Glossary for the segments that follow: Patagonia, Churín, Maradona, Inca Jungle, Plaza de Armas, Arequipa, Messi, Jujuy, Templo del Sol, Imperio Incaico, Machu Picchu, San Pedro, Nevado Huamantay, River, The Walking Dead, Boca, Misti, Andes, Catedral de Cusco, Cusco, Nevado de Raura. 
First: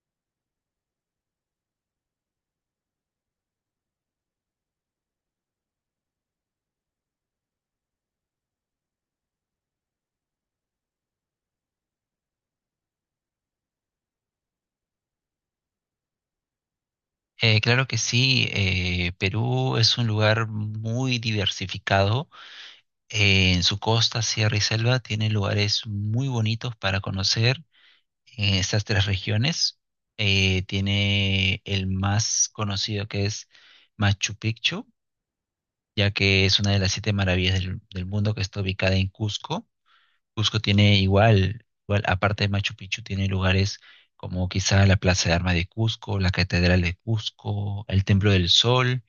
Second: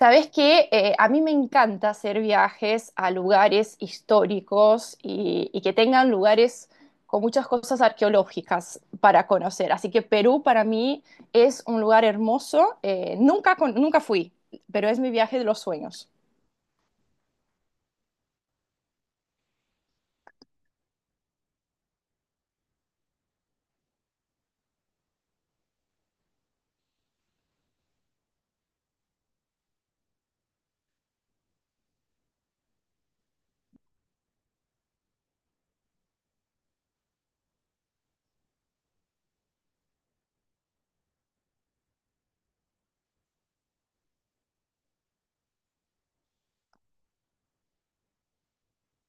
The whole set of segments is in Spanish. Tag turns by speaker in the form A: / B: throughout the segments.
A: Sabes que a mí me encanta hacer viajes a lugares históricos y que tengan lugares con muchas cosas arqueológicas para conocer. Así que Perú para mí es un lugar hermoso. Nunca, nunca fui, pero es mi viaje de los sueños.
B: Claro que sí, Perú es un lugar muy diversificado. En su costa, sierra y selva tiene lugares muy bonitos para conocer en estas tres regiones. Tiene el más conocido, que es Machu Picchu, ya que es una de las siete maravillas del mundo, que está ubicada en Cusco. Cusco tiene igual, igual, aparte de Machu Picchu, tiene lugares como quizá la Plaza de Armas de Cusco, la Catedral de Cusco, el Templo del Sol,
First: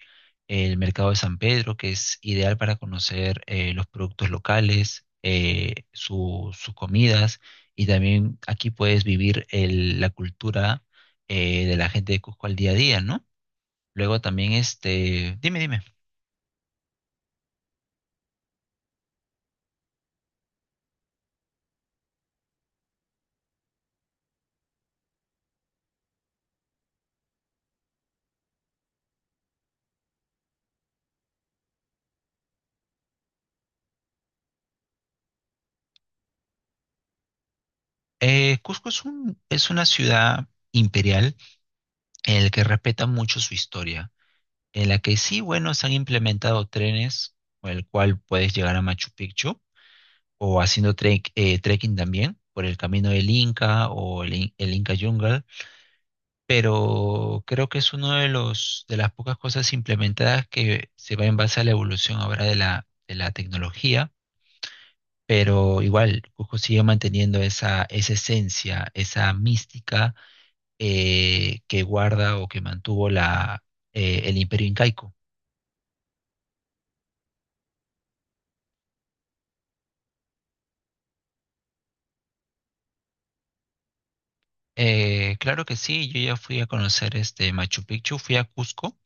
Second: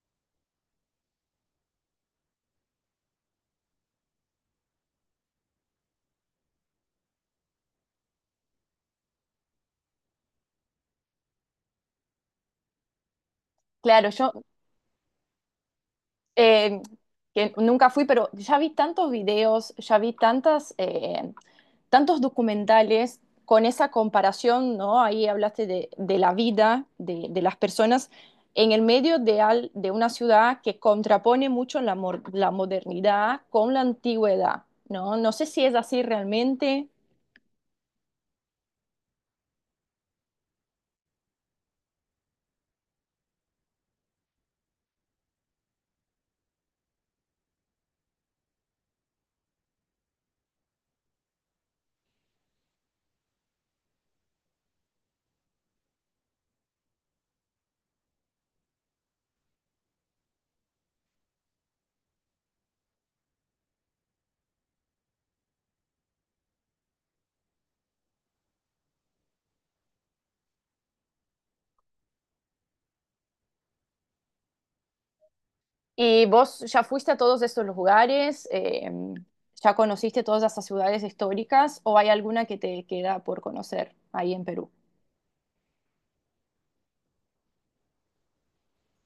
B: el mercado de San Pedro, que es ideal para conocer los productos locales, sus comidas, y también aquí puedes vivir la cultura de la gente de Cusco al día a día, ¿no?
A: Claro,
B: Luego
A: yo
B: también, dime, dime.
A: eh, que nunca fui, pero ya vi tantos videos, ya vi tantos documentales con esa comparación, ¿no? Ahí hablaste de la vida las personas en el medio de una ciudad que contrapone mucho modernidad con la antigüedad, ¿no? No sé si es así realmente.
B: Cusco es es una ciudad imperial en la que respeta mucho su historia, en la que sí, bueno, se han implementado trenes con el cual puedes llegar a Machu Picchu, o haciendo trekking también por el camino del Inca o el Inca Jungle, pero creo que es uno de las pocas cosas implementadas que se va en base a la evolución ahora de la, tecnología, pero igual Cusco sigue manteniendo esa esencia, esa mística que guarda o que mantuvo el Imperio Incaico.
A: ¿Y vos ya fuiste a todos estos lugares, ya conociste todas esas ciudades históricas, o hay alguna que te queda por conocer ahí en Perú?
B: Claro que sí, yo ya fui a conocer este Machu Picchu, fui a Cusco.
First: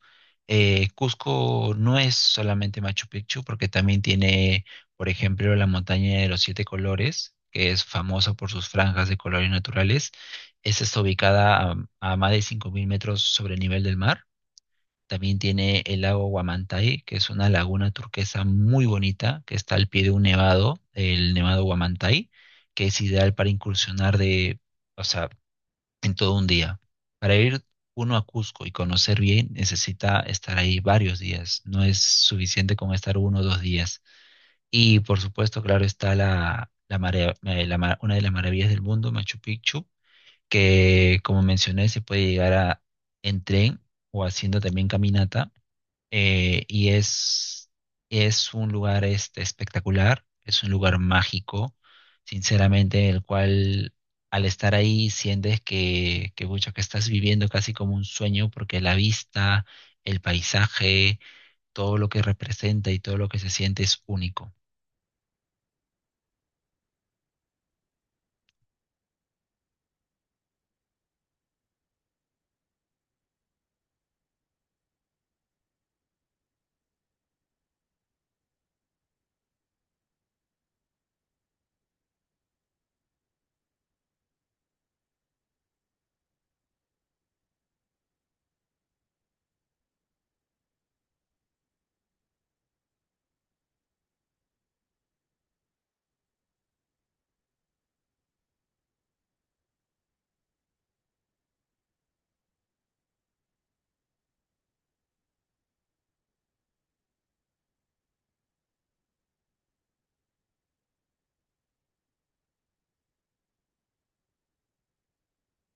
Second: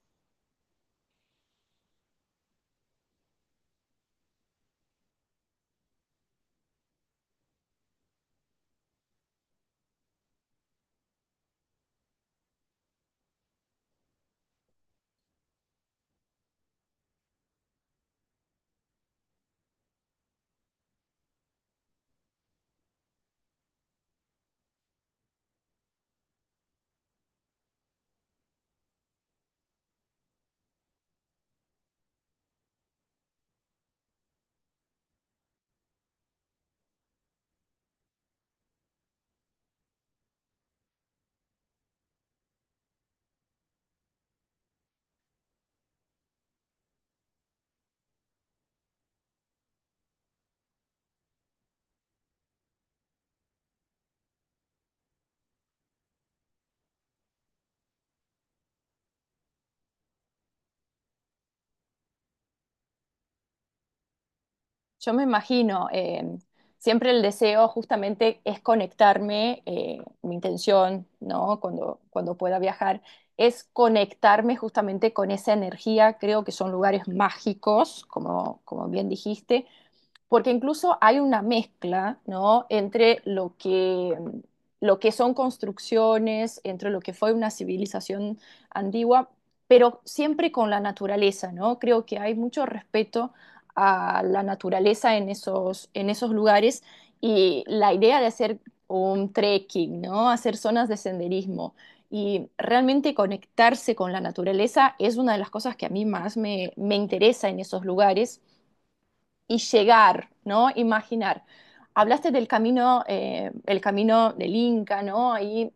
B: Cusco no es solamente Machu Picchu, porque también tiene, por ejemplo, la montaña de los siete colores, que es famosa por sus franjas de colores naturales. Esta está ubicada a más de 5000 metros sobre el nivel del mar. También tiene el lago Huamantay, que es una laguna turquesa muy bonita, que está al pie de un nevado, el nevado Huamantay, que es ideal para incursionar de. O sea, en todo un día. Para ir uno a Cusco y conocer bien, necesita estar ahí varios días. No es suficiente con estar uno o 2 días. Y por supuesto, claro, está la, una de las maravillas del mundo, Machu Picchu, que, como mencioné, se puede llegar en tren o haciendo también caminata, y es un lugar espectacular, es un lugar mágico, sinceramente, el cual, al estar ahí, sientes mucho que estás viviendo casi como un sueño, porque la vista, el paisaje, todo lo que representa y todo lo que se siente es único.
A: Yo me imagino, siempre el deseo justamente es conectarme, mi intención, ¿no? Cuando pueda viajar, es conectarme justamente con esa energía. Creo que son lugares mágicos, como bien dijiste, porque incluso hay una mezcla, ¿no? Lo que son construcciones, entre lo que fue una civilización antigua, pero siempre con la naturaleza, ¿no? Creo que hay mucho respeto a la naturaleza en esos lugares, y la idea de hacer un trekking, ¿no? Hacer zonas de senderismo y realmente conectarse con la naturaleza es una de las cosas que a mí más me interesa en esos lugares y llegar, ¿no? Imaginar. Hablaste del camino, el camino del Inca, ¿no? Ahí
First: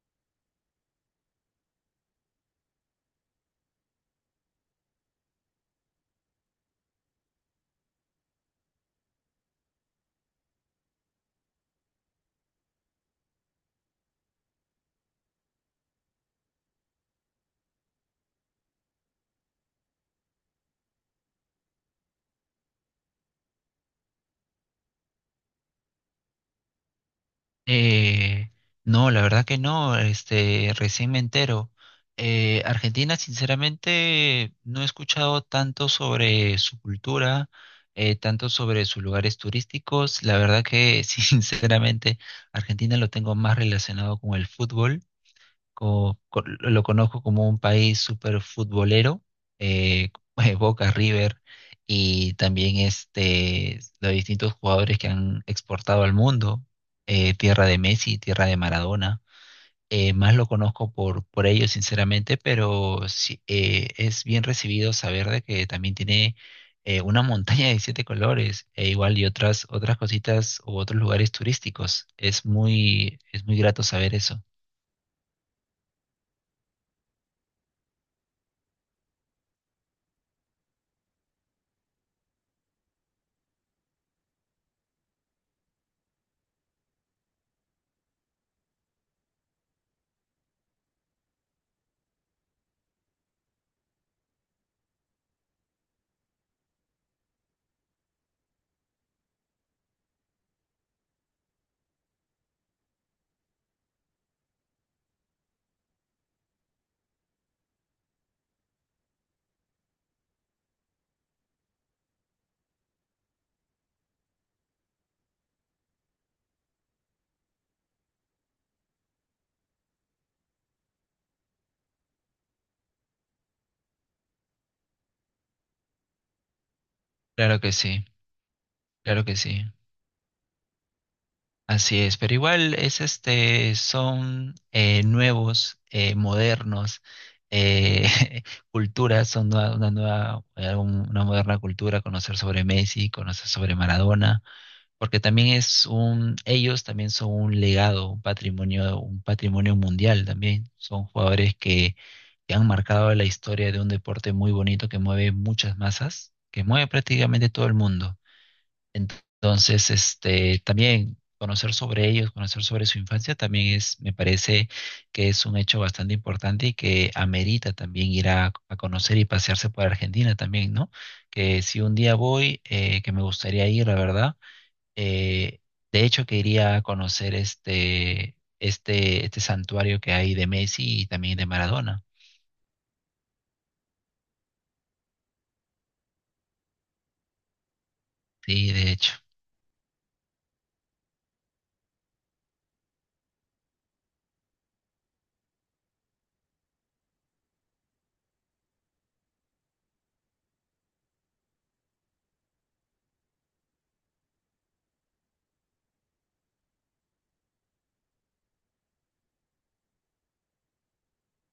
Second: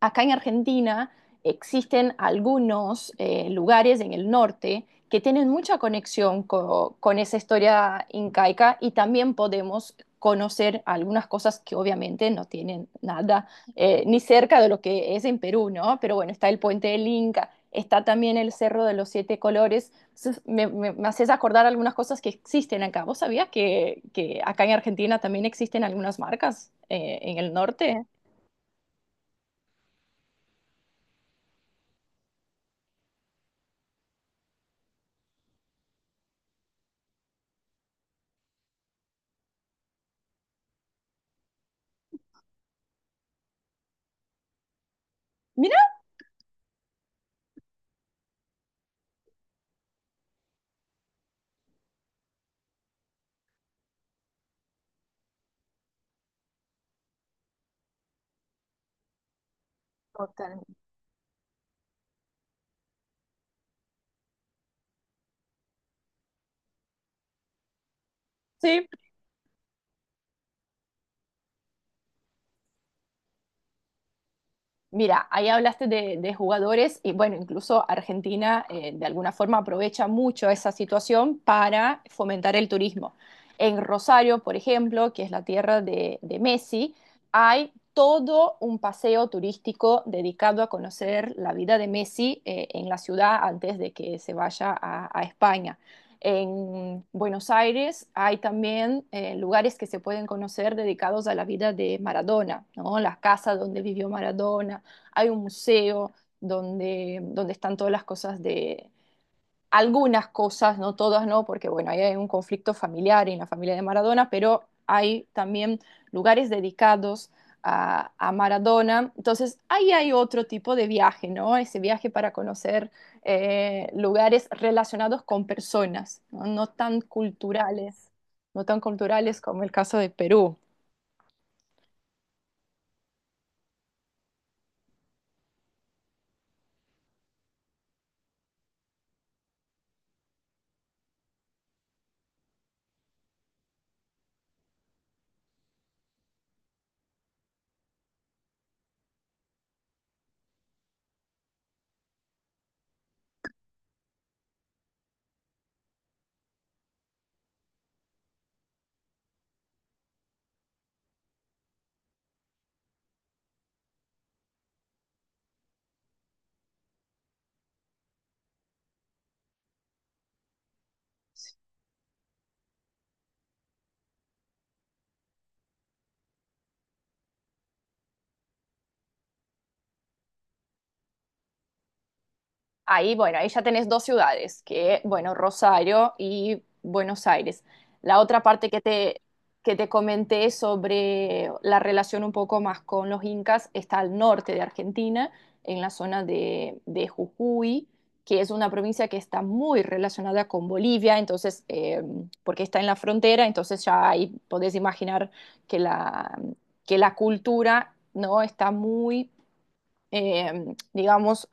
A: acá en Argentina existen algunos lugares en el norte que tienen mucha conexión con esa historia incaica, y también podemos conocer algunas cosas que obviamente no tienen nada ni cerca de lo que es en Perú, ¿no? Pero bueno, está el puente del Inca, está también el Cerro de los Siete Colores. Entonces, me haces acordar algunas cosas que existen acá. ¿Vos sabías que acá en Argentina también existen algunas marcas en el norte?
B: Eh, no, la verdad que no, recién me entero. Argentina, sinceramente, no he escuchado tanto sobre su cultura, tanto sobre sus lugares turísticos. La verdad que, sinceramente, Argentina lo tengo más relacionado con el fútbol,
A: Mira.
B: lo conozco como un país súper futbolero, eh, Boca, River, y también los distintos jugadores que han exportado al mundo, tierra de Messi, tierra de Maradona. Más lo
A: Totalmente.
B: conozco por ellos, sinceramente, pero sí, es bien recibido saber de que también tiene una montaña de siete colores,
A: Sí.
B: e igual y otras cositas u otros lugares turísticos. Es muy grato saber eso.
A: Mira, ahí hablaste de jugadores y bueno, incluso Argentina de alguna forma aprovecha mucho esa situación para fomentar el turismo. En Rosario, por ejemplo, que es la tierra de Messi, hay todo un paseo turístico dedicado a conocer la vida de Messi en la ciudad antes de que se vaya a España. En Buenos Aires hay también lugares que se pueden conocer dedicados a la vida de Maradona, ¿no? La casa donde vivió Maradona, hay un museo donde están todas las cosas de, algunas cosas, no todas, no, porque bueno, ahí hay un conflicto familiar en la familia de Maradona, pero hay también lugares dedicados a Maradona. Entonces, ahí hay otro tipo de viaje, ¿no? Ese viaje para conocer lugares relacionados con personas, ¿no? No tan
B: Claro que sí.
A: culturales, no tan
B: Claro que
A: culturales como
B: sí,
A: el caso de Perú.
B: así es, pero igual es son nuevos, modernos, eh, culturas, son una moderna cultura, conocer sobre Messi, conocer sobre Maradona, porque también ellos también son un legado, un patrimonio mundial también, son jugadores que han marcado la historia de un deporte muy bonito que mueve muchas masas, que mueve prácticamente todo el mundo. Entonces, también conocer sobre ellos, conocer sobre su infancia, también es, me parece que es un hecho bastante importante y que amerita también ir a conocer y pasearse por Argentina también, ¿no? Que si un día voy, que me gustaría ir, la verdad, eh, de hecho que iría a conocer este santuario que hay de Messi y también de Maradona,
A: Ahí, bueno, ahí ya tenés dos ciudades, que, bueno, Rosario y Buenos Aires. La otra parte
B: sí, de hecho.
A: que te comenté sobre la relación un poco más con los incas está al norte de Argentina, en la zona de Jujuy, que es una provincia que está muy relacionada con Bolivia, entonces, porque está en la frontera, entonces ya ahí podés imaginar que la, que la cultura, ¿no? Está muy, digamos,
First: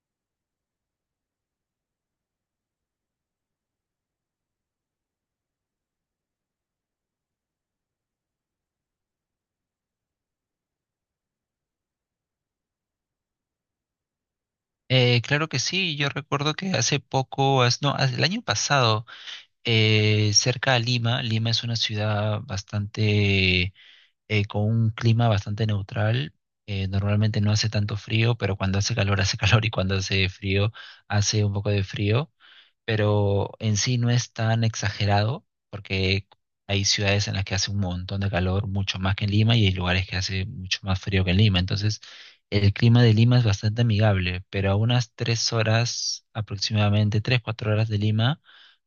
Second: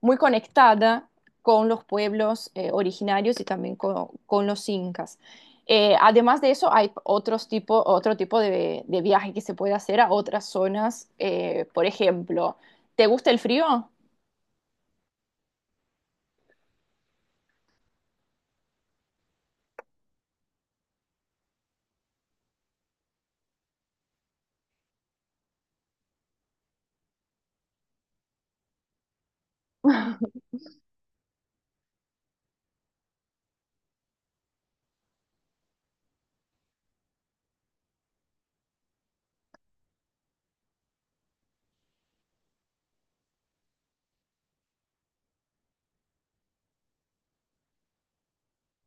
A: muy conectada con los pueblos originarios y también con los incas. Además de eso, hay otro tipo de viaje que se puede hacer a otras zonas. Por ejemplo, ¿te gusta el frío?
B: Claro que sí, yo recuerdo que hace poco, no, el año pasado, cerca a Lima. Lima es una ciudad con un clima bastante neutral. Normalmente no hace tanto frío, pero cuando hace calor hace calor y cuando hace frío hace un poco de frío, pero en sí no es tan exagerado, porque hay ciudades en las que hace un montón de calor, mucho más que en Lima, y hay lugares que hace mucho más frío que en Lima. Entonces, el clima de Lima es bastante amigable, pero a unas 3 horas aproximadamente, 3, 4 horas de Lima,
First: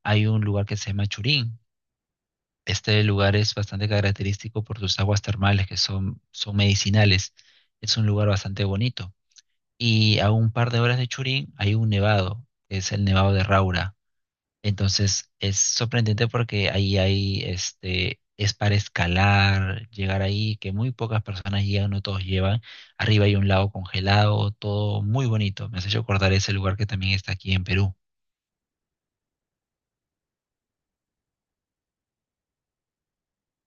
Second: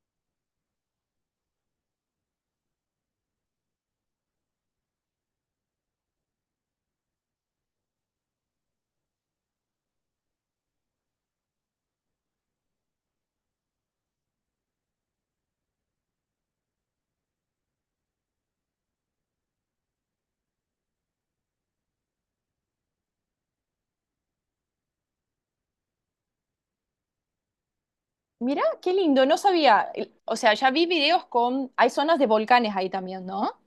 B: hay un lugar que se llama Churín. Este lugar es bastante característico por sus aguas termales, que son, medicinales. Es un lugar bastante bonito. Y a un par de horas de Churín hay un nevado, que es el Nevado de Raura. Entonces es sorprendente, porque ahí hay, es para escalar, llegar ahí, que muy pocas personas llegan, no todos llevan. Arriba hay un lago congelado, todo muy bonito. Me has hecho acordar ese lugar que también está aquí en Perú.
A: Mira, qué lindo, no sabía. ¿El, o sea, ya vi videos con hay zonas de volcanes ahí también, ¿no?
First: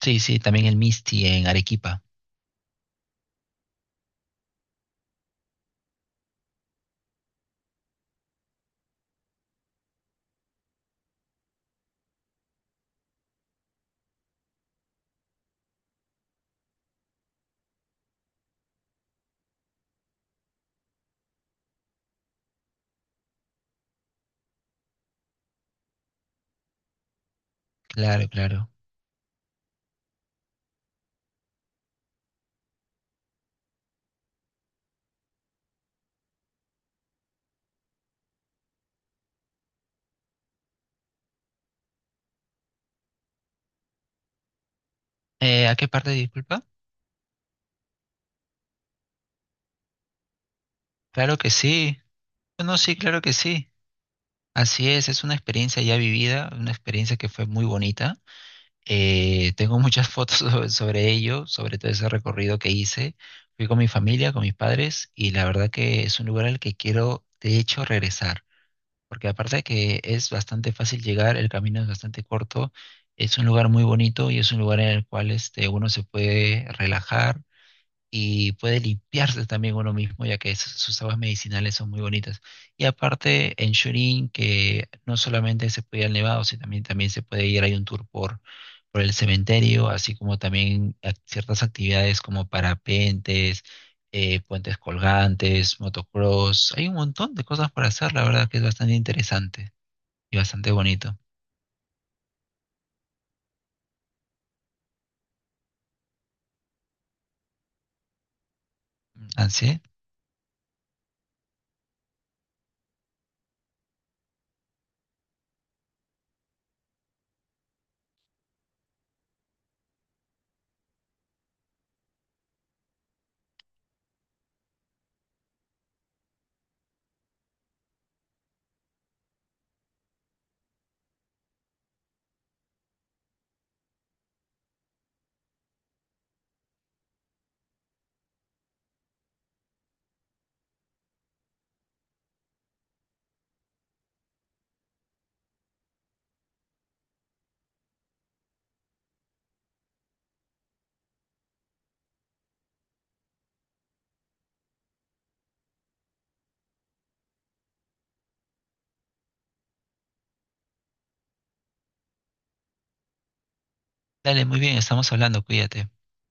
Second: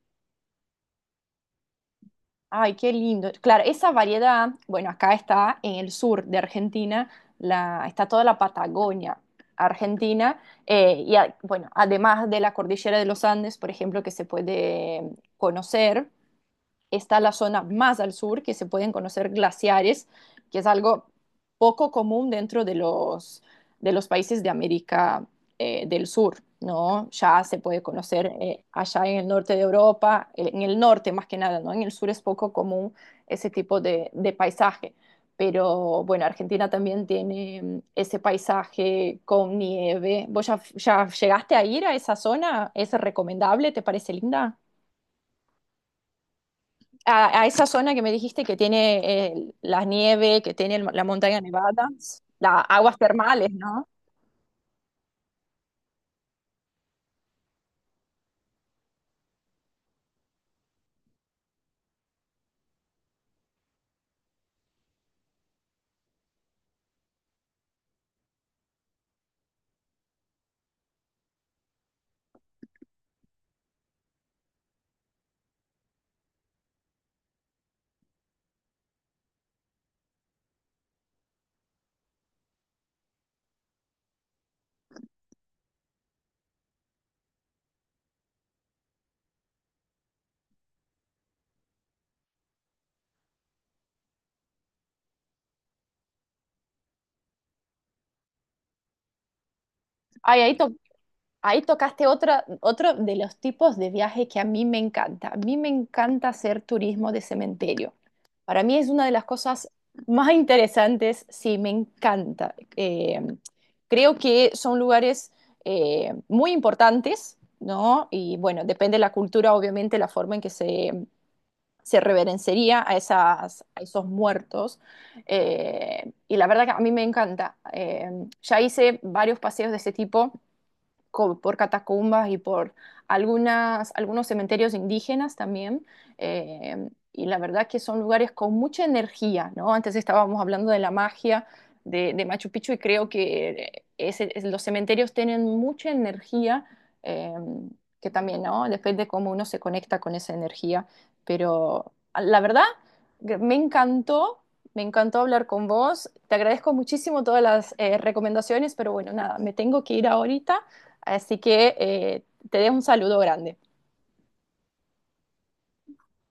B: Sí, sí, también el Misti en Arequipa.
A: Ay, qué lindo. Claro, esa variedad, bueno, acá está en el sur de Argentina, está toda la Patagonia argentina, bueno, además de la cordillera de los Andes, por ejemplo, que se puede conocer, está la zona más al sur, que se pueden conocer glaciares, que es algo poco común dentro de de los países de América del Sur, ¿no? Ya se puede conocer
B: Claro, claro.
A: allá en el norte de Europa, en el norte más que nada, ¿no? En el sur es poco común ese tipo de paisaje. Pero bueno, Argentina también tiene ese paisaje con nieve. ¿Vos ya llegaste a ir a esa zona? ¿Es recomendable? ¿Te parece linda?
B: ¿A qué parte, disculpa?
A: A, a esa zona que me dijiste que tiene la nieve, que tiene la
B: Claro
A: montaña
B: que
A: nevada,
B: sí.
A: las
B: No, sí,
A: aguas
B: claro que
A: termales,
B: sí.
A: ¿no?
B: Así es una experiencia ya vivida, una experiencia que fue muy bonita. Tengo muchas fotos sobre ello, sobre todo ese recorrido que hice. Fui con mi familia, con mis padres, y la verdad que es un lugar al que quiero, de hecho, regresar, porque aparte de que es bastante fácil llegar, el camino es bastante corto, es un lugar muy bonito y es un lugar en el cual, uno se puede relajar y puede limpiarse también uno mismo, ya que sus, aguas medicinales son muy bonitas. Y aparte, en Churín, que no solamente se puede ir al Nevado, sino también, se puede ir, hay un tour por el cementerio, así como también ciertas actividades como parapentes, puentes colgantes, motocross. Hay un montón de cosas por hacer, la verdad que es bastante interesante y
A: Ay,
B: bastante bonito.
A: ahí tocaste otra, otro de los tipos de viajes que a mí me encanta. A mí me encanta hacer turismo de cementerio. Para mí es una de las cosas
B: Así,
A: más interesantes, sí, me encanta. Creo que son lugares muy importantes, ¿no? Y bueno, depende de la cultura, obviamente, la forma en que se reverenciaría a, esas, a esos muertos. Eh, y la verdad que a mí me encanta. Ya hice varios paseos de ese tipo por catacumbas y por algunos cementerios indígenas también. Eh, y la verdad que son lugares con mucha energía, ¿no? Antes estábamos hablando de la magia de Machu Picchu, y creo que los cementerios tienen mucha energía, eh, que también, ¿no? Depende cómo uno se conecta con esa energía. Pero la verdad, que me encantó. Me encantó hablar con vos. Te agradezco muchísimo todas las recomendaciones, pero bueno, nada, me tengo que ir ahorita. Así que te dejo un saludo grande.
B: dale, muy bien, estamos hablando, cuídate.